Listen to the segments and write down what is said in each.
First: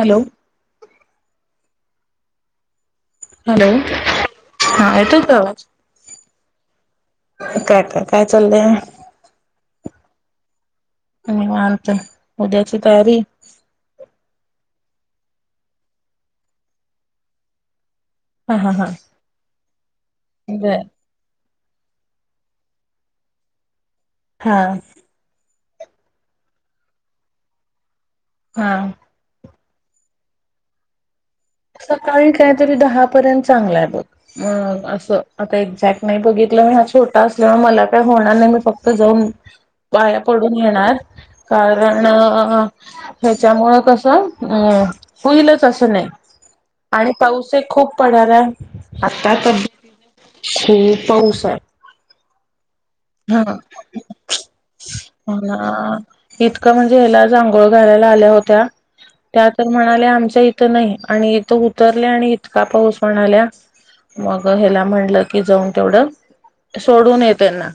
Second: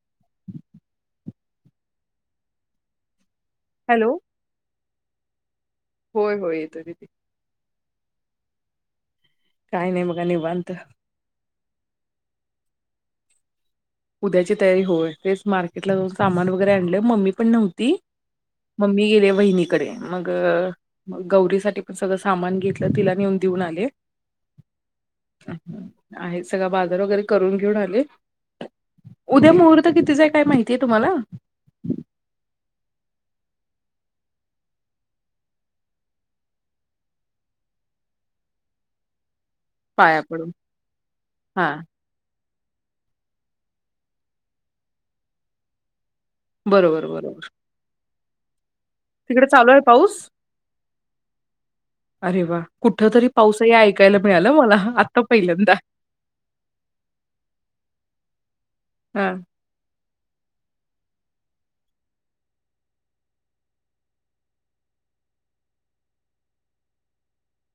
Hello hello हा येतो का आवाज होय होय येतोय दिदी काय काय काय चाललंय बघा निवांत आणि निवात उद्या सितारी उद्याची तयारी होय तेच मार्केटला जाऊन सामान वगैरे आणले मम्मी पण नव्हती हा हा हा मम्मी गेले वहिनीकडे मग बर गौरीसाठी पण सगळं सामान घेतलं तिला नेऊन देऊन आले हा आहे सगळळा बाजार वगैरे करून घेऊन आले हा उद्या मुहूर्त कितीचाय काय माहितीय तुम्हाला सकाळी काहीतरी दहापर्यंत चांगलं आहे बघ म अस आता एक्झॅक्ट नाही बघित मी हा छोटा असल्यामुळे मला काय होणार नाही मी फक्त जाऊन पाया पडून येणार हा कारण ह्याच्यामु कसं अं होईलच असं नाही बरोबर आणि बरोबर पाऊस एक खूप पडलाय आता तिकडे पती चालू आहे पाऊस? खूप पाऊस हाय अरे वा कुठ तरी ह पाऊस आहे हे ऐकायला मिळालं मला आत्ता पहिल्यांदा इतकं म्हणजे हीला आज आंघोळ करायला आल्या होत्या हा. त्यात तर म्हणाले आमच्या. इथ नाही आणि इथं उतरल्या आणि इतका पाऊस म्हणाल्या. मग ह्याला म्हटलं की जाऊन तेवढं सोडून ये त्यांना.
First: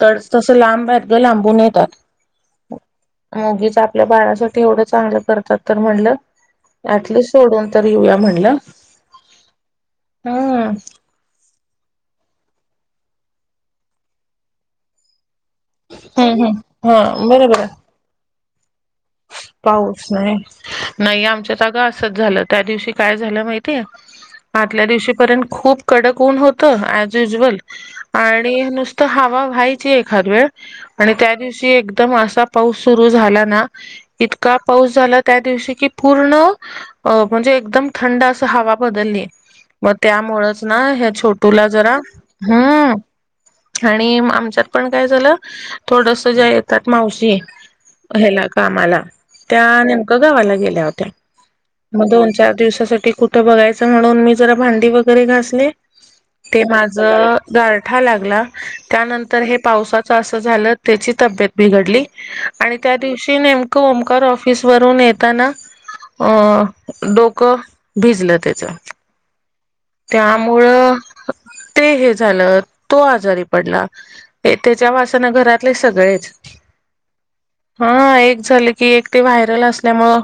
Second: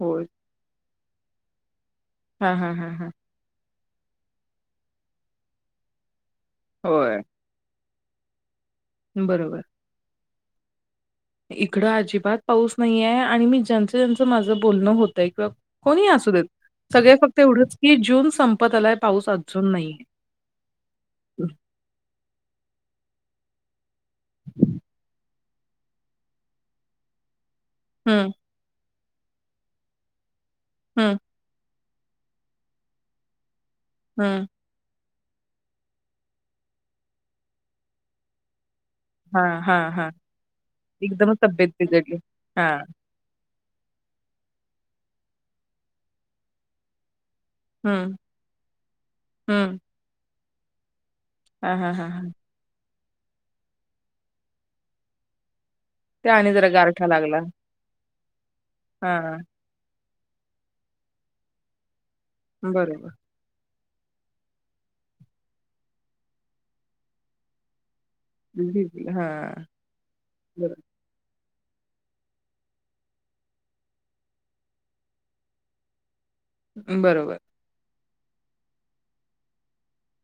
तर तसं लांब आहेतत लांबून येतात. हां हां हां हां उगीच आपल्या बाळासाठी एवढं चांगलं करतात तर म्हणलं होय ऍटलिस्ट सोडून तर येऊया म्हणलं. बरोबर. हा इकडं अजिबात पाऊस नाहीेये आणि मी ज्यांचं ज्यांचं माझं बोलणं होतय ग कोणी असू हम्म देत हम्म सगळे हा फक्त बरोबर एवढंच की जून संपत आलाय. पाऊस अजून नाहीये. पाऊस नाही नाही आमच्या जागा असच झालं त्या दिवशी काय झालं माहितीय आतल्या दिवशीपर्यंत खूप कडक ऊन होतं ऍज युजुअल हं, आणि नुसतं हवा व्हायची एखाद वेळ आणि हं, त्या दिवशी एक एकदम असा पाऊस सुरू झाला ना हं. इतका पाऊस झाला त्या दिवशी की पूर्ण अ म्हणजे एकदम थंड अस हवा बदलली हां, हां, मग हां. त्यामुळेच ना ह्या एकदमच छोटूला तब्येत जरा बिघडली. हां. हं आणि आमच्यात पण काय झालं थोडस ज्या येतात मावशी हं, ह्याला कामाला त्या हं. नेमकं गावाला गेल्या होत्या. हां, हां, मग हां, दोन हां. चार दिवसासाठी कुठं बघायचं म्हणून मी जरा भांडी वगैरे घासली. आणि ते जरा माझ गारठा लागला. गारठा लाग ला हां, त्यानंतर हे पावसाचं असं झालं त्याची तब्येत बिघडली. आणि त्या बरोबर. दिवशी नेम ओमकार र्ऑफिस वरून येताना अ डोकं भिजलं त्याच. भिजलं हां, बरोबर. त्यामुळं ते हे झालं तो आजारी पडला हे त्याच्या वासना घरातले सगळेच बरोबर. हा एक झाले की एक ते व्हायरल असल्यामुळं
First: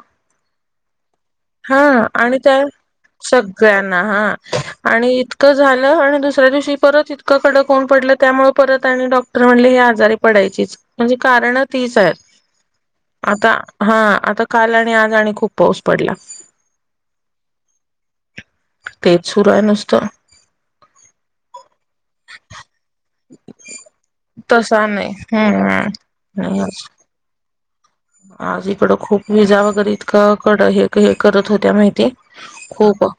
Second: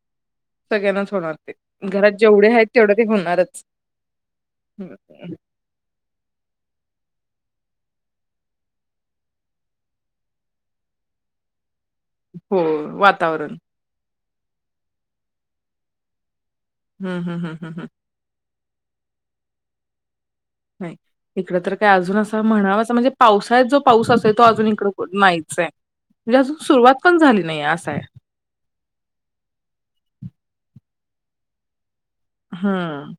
सगळ्यांनाच होणार ते. हा घरात आणि जेवढे त्या आहेत तेवढं ते होणारच. सगळ्यांना हा हं, आणि इतकं झालं आणि दुसऱ्या दिवशी परत इतकं कडक होऊन पडलं त्यामुळे परत आणि डॉक्टर म्हणले ह आजारी पडायचीच म्हणजे कारण तीच आहेत हो आता वातावरण. हा आता काल आणि आज आणि खूप पाऊस पडला. हम्म हम्म हम्म हम्म हम्म तेच सुरू आहे नुसतं. नाही इकडं तर काय अजून असं म्हणावा असं म्हणजे पावसाळ्यात जो पाऊस असे तो अजून तसा नाही इकडं नाहीचय. हम्म म्हणजे अजून नाही सुरुवात पण झाली नाही. असं आहे. आज इकडं खूप विजा वगैरे इतकं कड हे हे करत होत्या माहितीय हम्म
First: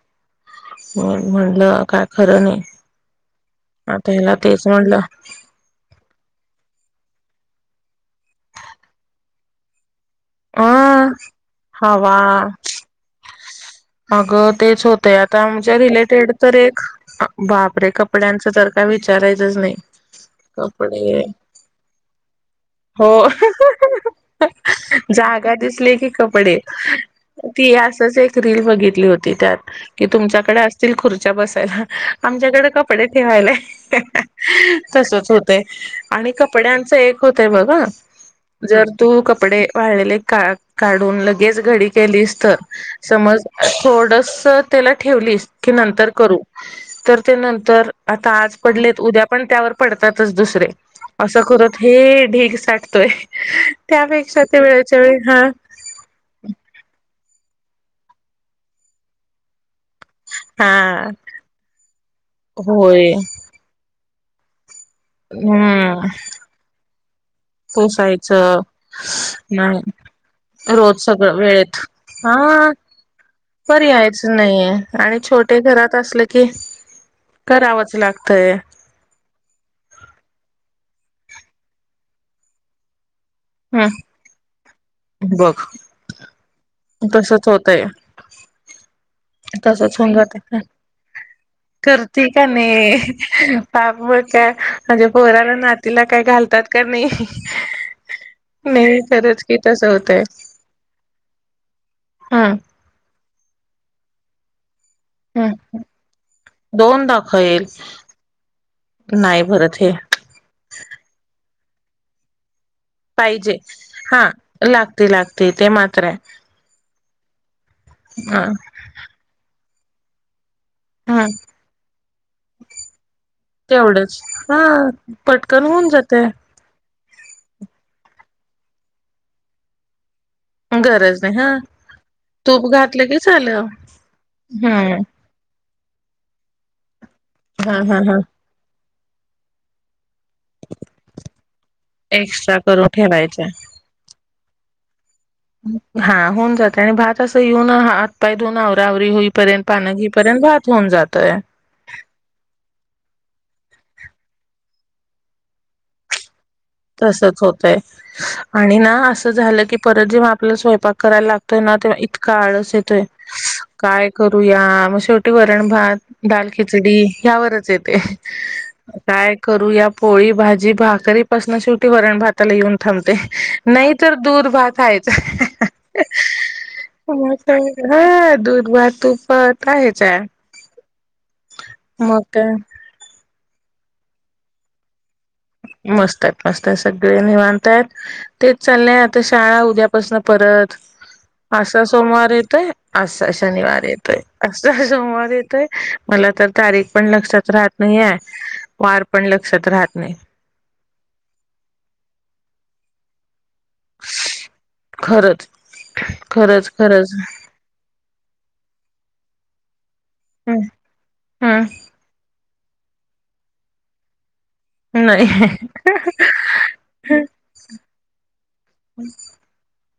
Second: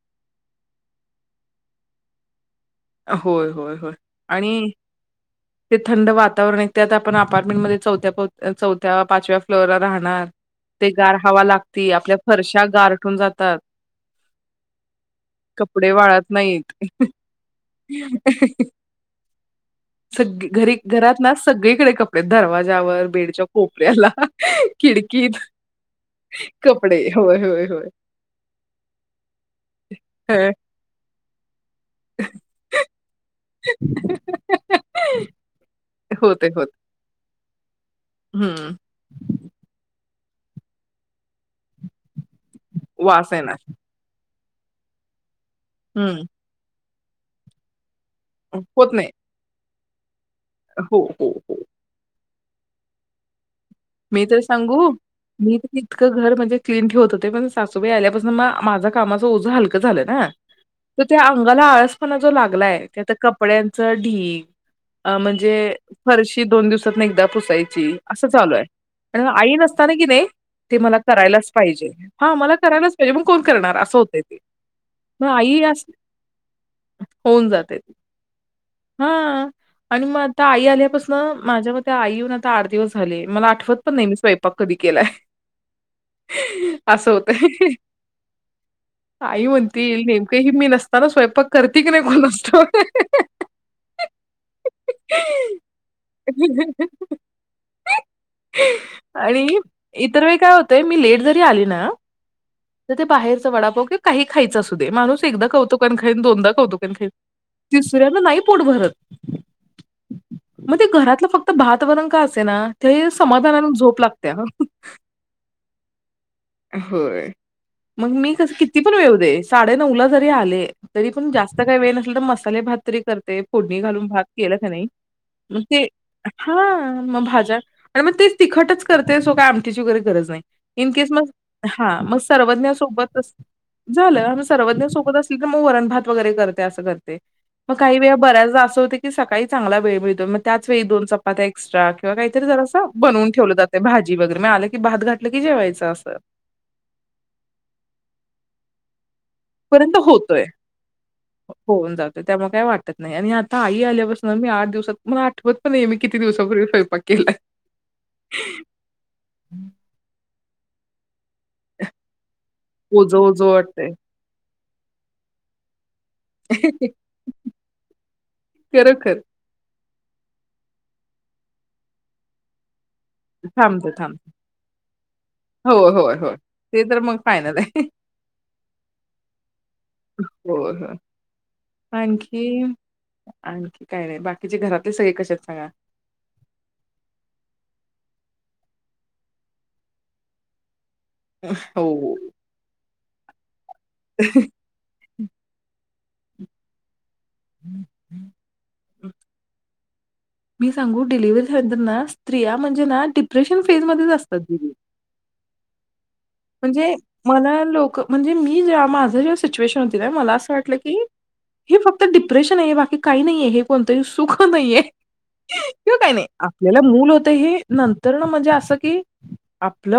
म म्हटलं काय खरं नाही. होय होय होय आता ह्याला तेच आणि म्हणलं ते थंड वातावरण आहे त्यात आपण आप मध्ये चौथ्या चौथ्या पाचव्या फ्लोर वर राहणार. ते अ गार हवा लागती आपल्या हवा फरशा गारठून जातात. अगं तेच होतेय आता आमच्या कपडे वाळत रिलेटेड तर नाहीत. एक बापरे कपड्यांचं तर काय विचारायचंच नाही. सग घरी घरात कपडे ना सगळीकडे कपडे दरवाज्यावर हो बेडच्या कोपऱ्याला खिडकी जागा दिसली की कपडे होय होय ती होय. असच एक रील बघितली होती त्यात की तुमच्या कडे हं. असतील खुर्च्या बसायला आमच्या कडे कपडे ठेवायला तसच होतय आणि होते होते कपड्यांचं एक होतंय बघ हा हम्म जर तू कपडे वाळलेले का काढून लगेच घडी केलीस तर वास समज येणार थोडस त्याला ठेवलीस की नंतर हम्म करू तर ते नंतर आता आज होत पडलेत नाही उद्या पण त्यावर पडतातच दुसरे हो हो असं हो करत हे सठतोय मी तर सांगू मी तर इतकं घर म्हणजे क्लीन ठेवत हो ण सासूबाई आल्यापासून म माझा कामाचंझं हल झालं ना तर हा त्या अंगाला आळसपणा जो लागलाय होय त्यात कपड्यांच ढींग अ म्हणजे हम्म फरशी दोन दिवसातन एकदा पुसायची असं चालू पोसायचं आहे आणि आई नाही नसता ना कि नाई ते मला रोज सगळं करायलाच वेळेत पाहिजे हा मला करायलाच पाहिजे मग कोण करणार असं होत पर्यायच ते नाहीये आणि मग आई छोटे अस घरात असलं की करावंच लागतय हा आणि मग आता आई आल्यापासून माझ्या म आई येऊन आता आठ दिवस झाले मला आठवत पण हम् नाही मी स्वयपाक कधी केला बघ असं होतं तसच होतय काही तसच म्हणतील होऊन नेमक हि जातय मी नसताना स्वयंपाक करते की नाही कोण का असतो नाही पाप मग काय म्हणजे पोराला नातीला काय घालतात का नाही नाही खरंच आणि की तसं होतंय इतर वेळी काय होतंय मी लेट जरी आली ना हा बाहेरचा वडपाव कि काही खायचा अस दे माणूस एकदा ह कौतुकन खाईन दोनदा कौतुकन दोन खाईन दाखवेल तिसऱ्याना नाही पोट भरत नाही भरत हे मग ते घरातलं फक्त भात वरण का असे ना पाहिजे हा लागते लागते ते मात्र आहे होय मग मी ह कस किती पण वेऊ दे साडे नऊ ला जरी आले तरी हा पण जास्त काही वेळ नसला तर मसाले भात तरी करते फोडणी घालून तेवढंच भात केला हा त्या नाही म पटकन ते होऊन जाते हा मग भाज्या आणि मग ते तिखटच करते सो काय आमटीची वगैरे गरज नाही इन केस गरज मग नाही हा मग तूप सर्वज्ञ घातलं की सोबत झालं झालं आ्ही सर्वज्ञ हम्म सोबत असली की मग वरां वर मग हा काही हा व हा ब्याच होते की सकाळी चांग वेळ मिळ मग त्याच वेळी दोन चपात्याक्ट्रा किंवा काहीतरी एक्स्ट्रा जरा अस करून बनून ठेवायचं ठेवलं जाते भाजी वगैर म आले की बाात घा हा होऊन जाते आणि भात असं येऊन आतपाय दोन आवरा आवरी होई पर्यंत होतोय होऊन जातोय त्यामुळे काय वाटत नाही आणि आई आल्यापासून मी आठ दिवसात मला आठवत पण आहे मी किती दिवसापूर्वी स्वयंपाक केलाय. तसच होतय आणि ना असं झालं की परत जे आपला स्वयंपाक करायला लागतोय ना तेव्हा इतका आळस येतोय ओझं, ओझं वाटतंय. काय करूया ग शेवटी वरण भात दाल खिचडी या्यावरच येते खरोखर काय करू या पोळी भाजी भाकरीपासून शेवटी वरण भाताला येऊन थबते थांबतं, नाही तरर थांबतं. दूध भा खायच होय, होय, होय. ते तर मग फायनल आहे. हा दूध वा तूपत आहेच आहे होय, होय. मग काय आणखी आणखी काय नाही बाकीचे घरातले सगळे कसे आहेत सांगा? मस्त आहेत मस्त आहे सगळे नि मानताय तेच चाललंय आता शाळा उद्यापासन परत असा हो. सोमवार येतय असा शनिवार येतोय असा सोमवार येतोय मला तर तारीख पण लक्षात राहत नाहीय वार पण लक्षात राहत नाही मी सांगू डिलिव्हरी सेटर ना स्त्रिया म्हणजे ना डिप्रेशन फेज मध्येच असतात दि खरंच खरंच म्हणजे खरंच मला लोक म्हणजे मी माझ सु म अस वाट की हम् हे फक्त डिप्रेशन आहे बाकी काही नाहीे हे कोणत सुख हो नाहीे नाही किंवा काही नाही आपल्याला मूल होत हे नंतर ना म्हणजे असं कि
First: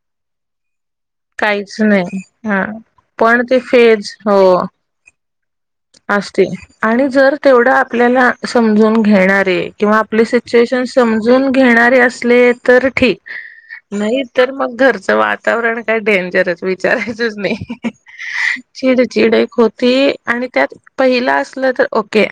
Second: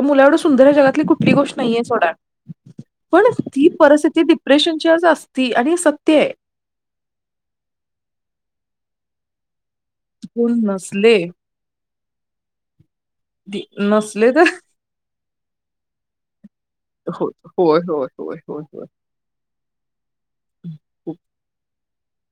मुला एवं सुंदर जगात ी गोष्ट काहीच नाहीये सोडा नाही हा पण ते ती फेज परिस्थिती हो डिप्रेशनची आज असते असते आणि जर तेवढं आपल्याला समजून घेणारे किंवा आपली कोण सिच्युएशन नसले समजून घेणारे असले तर ठीक दी नाही नसले तर मग घरचं वातावरण काय डेंजरच हो, विचारायचच होय, नाही होय, होय, होय, होय. चिड चिडक होती आणि त्यात खूप पहिलं असलं तर ओके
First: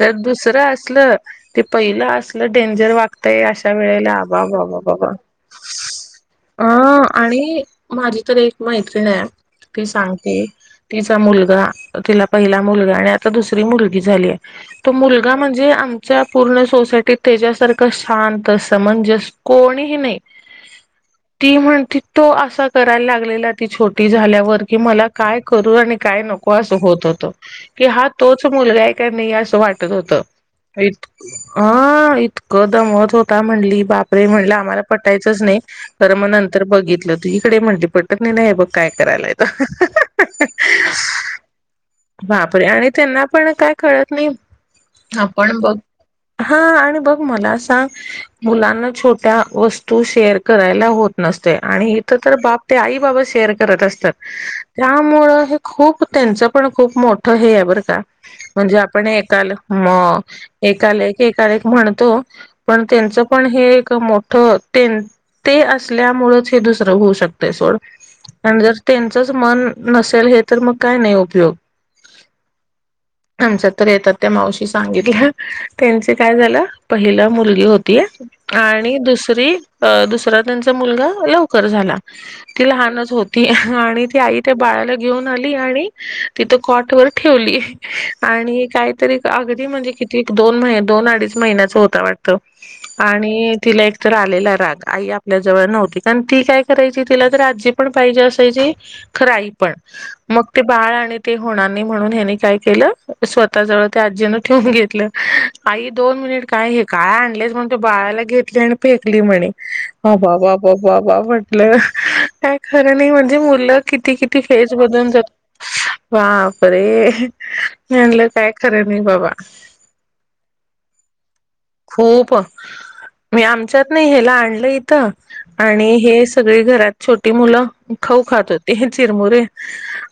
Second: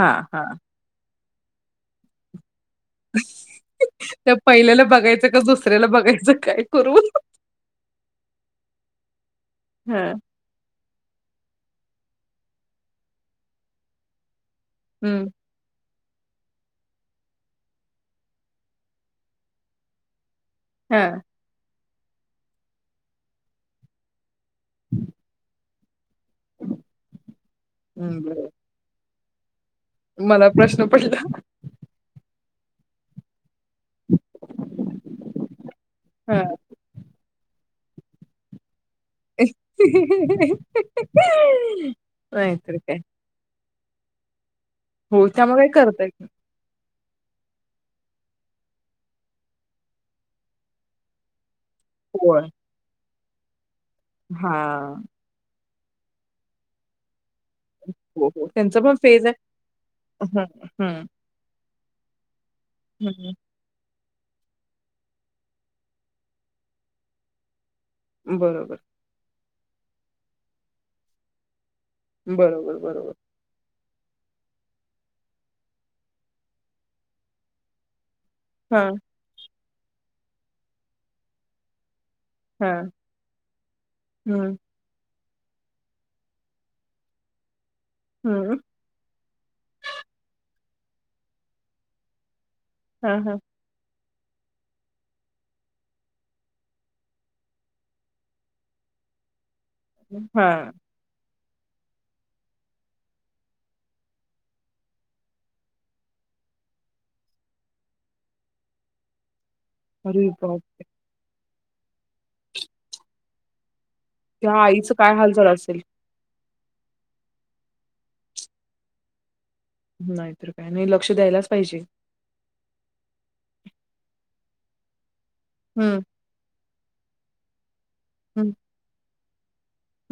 तर हां. दुसरं असलं ते पहिलं असलं डेंजर वागतय अशा वेळेला त्या अबाबा पहिल्याला बाबा बघायचं का दुसऱ्याला बघायचं काय करू? अं आणि माझी तर एक मैत्री आहे ती हां, सांगते तिचा मुलगा तिला पहिला मुलगा आणि आता दुसरी मुलगी झालीय तो हं, मुलगा म्हणजे पूर्ण सोसायटीत त्याच्यासारखं शांत असत म्हणजेस कोणीही नाही हां, ती म्हणती तो असा करायला लागलेला ती छोटी झाल्यावर मला काय करू काय नको अस होत होत की हा हं, तोच बरं. मुला नाही असं वाटत होत मला ह प्रश्न पडला. इतकं दमत होता म्ह बापरे म्हटलं आम्हाला पटायच नाहीर मग हां. नंतर बघितलं तु इकडे म्ह पट नाही नाही बघ काय करायलायेत वापरे नाहीतर आणि काय. त्यांना पण काय कळत नाही हो, आपण त्यामुळे बघ काय करता येत नाही. हा आणि बघ मला सांग मुलांना छोट्या वस्तू शेअर करायला होत नसत आणि इथ तर होय. बाप ते आई बाबा शेअर करत असतात हां. त्यामु खूप त्यांचं पण खूप मोठ हे बर का हो, हो. म्हणजे त्यांचं पण आपण फेज आहे. एकाल म हं, एल एक एका म्हण पण हं, त्यांच हं. पण हे एक मोठ ते असल्यामुळेच हे दुसरं होऊ शकतं सोड आणि जर बरोबर. त्यांचच मन नसेल हे तर मग काय नाही उपयोग बरोबर बरोबर आमच्या तर येतात त्या मावशी सांगितल्या त्यांचे काय झालं पहिलं मुलगी होतीय हां, आणि दुसरी अ दुसरा त्यांचा मुलगा लवकर झाला ती हां. लहानच होती आणि ती आई हं, त्या बाळाला घेऊन आली आणि तिथं कॉट वर ठेवली हं. आणि काहीतरी अगदी म्हणजे किती एक दोन महिने दोन अडीच महिन्याच होता वाटत हां, हां. आणि तिला तर आलेला राग आई आपल्या जवळ नव्हती कारण ती काय करायची तिला तर आजी पण पाहिजे असायची खरंई पण मग ते हां. बाळ आणि ते होणार नाही म्हणून हनी काय केलं स्वतः जवळ त्या आजीन ठेवून घेतलं आई दोन काय हे काय आणलेच म्हण तो बाळाला घेतली आणि फेकली म्हणे अरे बा बाप! बाबा म्हटलं का खरं नाही म्हणजे मुलं किती किती त्या फेज आईचं बदून काय जात हाल झालं असेल. हा बरे म्हलं काय खरं नाही बाबा नाहीतर काय नाही लक्ष द्यायलाच पाहिजे खूप मी आमच्यात नाही हला आणलं इथं आणि हं, हे सगळी घरात छोटी मुलं खाऊ खात हं, होते हे चिरमुरे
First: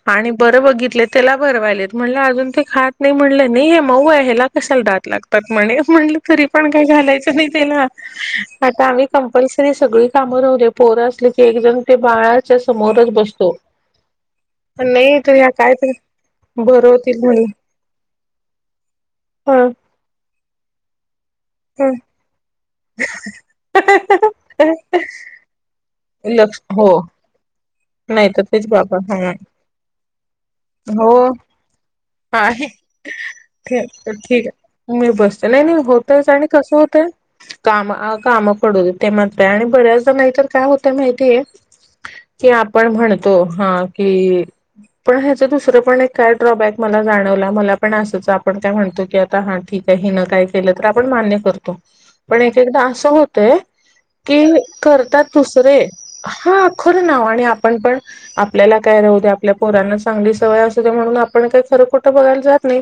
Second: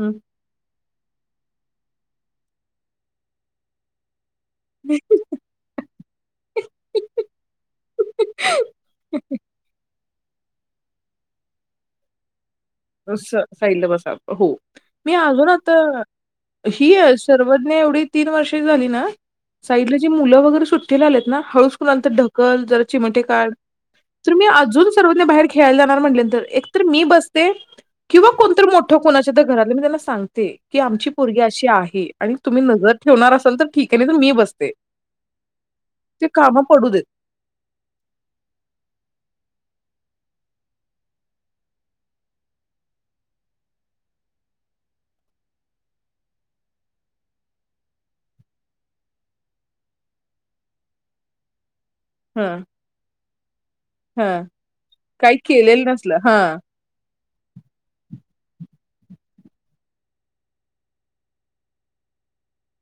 हं. आणि बरं बघित त्याला भरवायलेत म्हण अजून ते खात नाही म्हटलं नाही हे मऊ आहे हला का दात लागतात म्ह तरी पण काय घलायच नाही त्याला आता आम्ही कप सग कामवले पोरं असले क एकजण ते बाळ साहिल बसा हो पण मी नाही तर अजून ह्या काय तर ही भरवतील म्हणलं सर्वज एवढी तीन वर्षे झाली ना ह सा मुलं वगैरे सुट्टी आलेत ना ह हळूंतर ढकल ज चिमटे का तर मी अजून सर्वांनी बाहेर खेळायला लक्ष एक तर हो मी बस नाही किंवा तर कोणतरी तेच मोठ बाबा हा कोणाच्या तर घरातलं मी त्यांना सांगते की हो आमची पगी अशी आहे आणि तुम्ही आहे नजर ठेवणार असाल तर आहे, नाहीतर मी ठीक बसते. आहे मी बसते नाही नाही ते होतयच आणि कामं कसं पडू देत. होतय काम अ काम पडूदे ते म्हणत आणि बऱ्याचदा नाहीतर काय होतंय माहितीय कि आपण म्हणतो हा कि पण ह्याचं दुसरं पण एक काय ड्रॉबॅक मला जाणवला मला पण असंच आपण काय म्हणतो की आता हा ठीक. हीन काय केलं तर आपण मान्य करतो पण हां, एकएकदा असं होतय हां. की करतात काही दुसरे केलेलं नसलं. हां. हा ख आणि आपण पण आपल्याला काय राहू दे आपल्या पोरांना चांगली सवय असूदे म्हणून आपण काय खरं खोटं बो ला जात नाही.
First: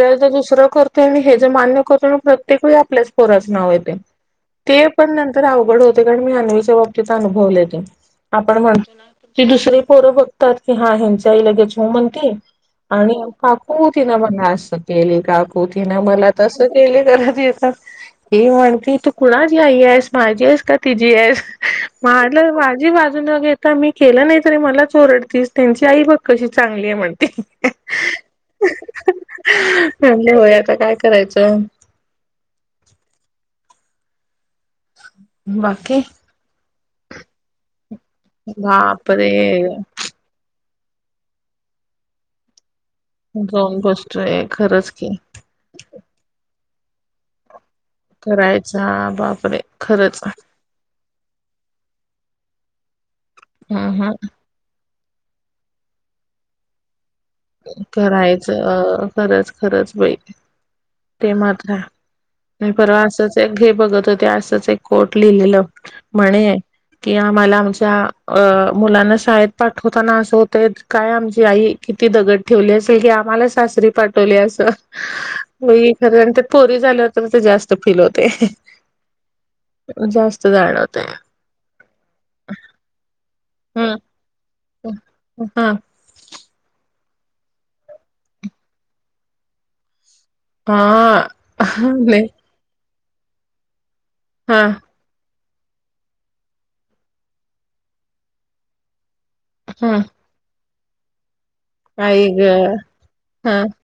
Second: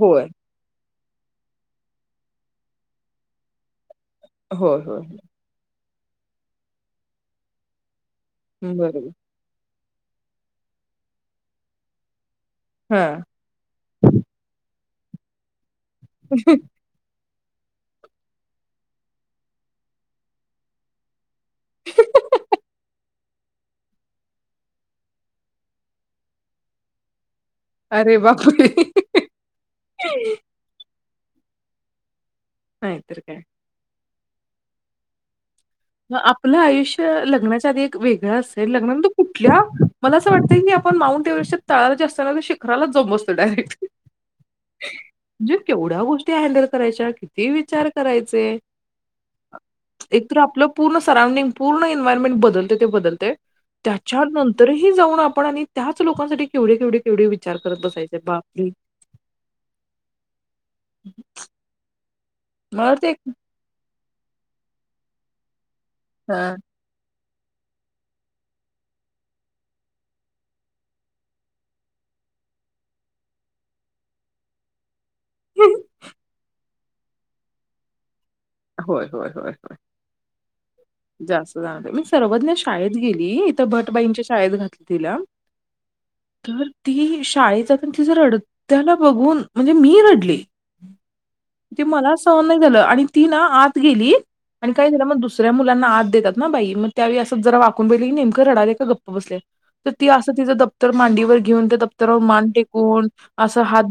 होय. दुसरं करतय आणि हेज मान्य करतो प्रत्येकवेळी आपल्याच पोराच नाव येतेय. होय, ते होय. पण नंतर अवघड होते कारण मी अन्वीच्या बाबतीत अनुभवलय ते. आपण म्हणतो ना बरोबर. ती दुसरी पोरं बघतात की हा हेंची आई लगेच हो म्हणते. आणि हां. काकू तिनं मला असं केली काकू तिनं मला तसं केली करत ही म्हणती तू कुणाची आई आहेस माझी आहेस का तिझी आहेस. वाजी वाज जू न घेता मी केलं नाही तरी मला ओरडतीस त्यांची आई बघ कशी चांगली आहे म्हणते. अरे बापरे! म्हणले होय आता काय करायचं. नायतर काय. बाकी म आपलं आयुष्य लग्नाच्या आधी एक वेगळं असेल लग्नानंत कुठल्या बापरे मला असं वाटतंय की आपण माऊंट एव्हेस्टच्या तळाची असताना राला जाऊन बसतोय डायरेक्ट जाऊन बसतोय खरंच की म्हणजे केवढ्या गोष्टी हँडेल करायच्या किती विचार करायचे करायचा बापरे खरंच एक तर आपलं पूर्ण सरौंडिंग पूर्ण एन्वयरमेंट बदलतंय ते बदलतंय हम्म हम्म त्याच्यानंतरही जाऊन आपण आणि त्याच लोकांसाठी केवढे केवढे केवढे विचार करत बसायचे. करायचं बापरे! अ खरंच खरंच बाई ते मात्र हाय. नाही मला परवा ते असंच एक हे बघत होते असंच एक कोट लिहिलेलं हां. म्हणे कि आम्हाला आमच्या अ मुलांना शाळेत पाठवताना असं होतंय क काय आमची आई कि ती दगड ठेवली असेल की आम्हाला सासरी पाठवली अस [unintelligible] झाल्याव ते जास्त फील होत होय होय होय होय जास्त जाणवतंय जास्त जाणवतय मी सर्वज्ञ शाळेत गेली इथं हम्म भटबाईंच्या शाळेत हा [unintelligible] तर ती शाळेत जाताना तिज रडत्याल बघून म्हणजे मी रड हा ते मला सहन नाही झालं आणि ती ना आत गेली हा आणि काय झालं मग दुसर मुलांना आत देतात ना बाई मग त्यावेळी अस जरा वाकून बघितलं नेमक रडाल्या का ग बसल्या तर हं. ती असं तिचं दप्तर मांडीवर घेऊन त्या दप्तरावर आई मान गं! टेकून अस हात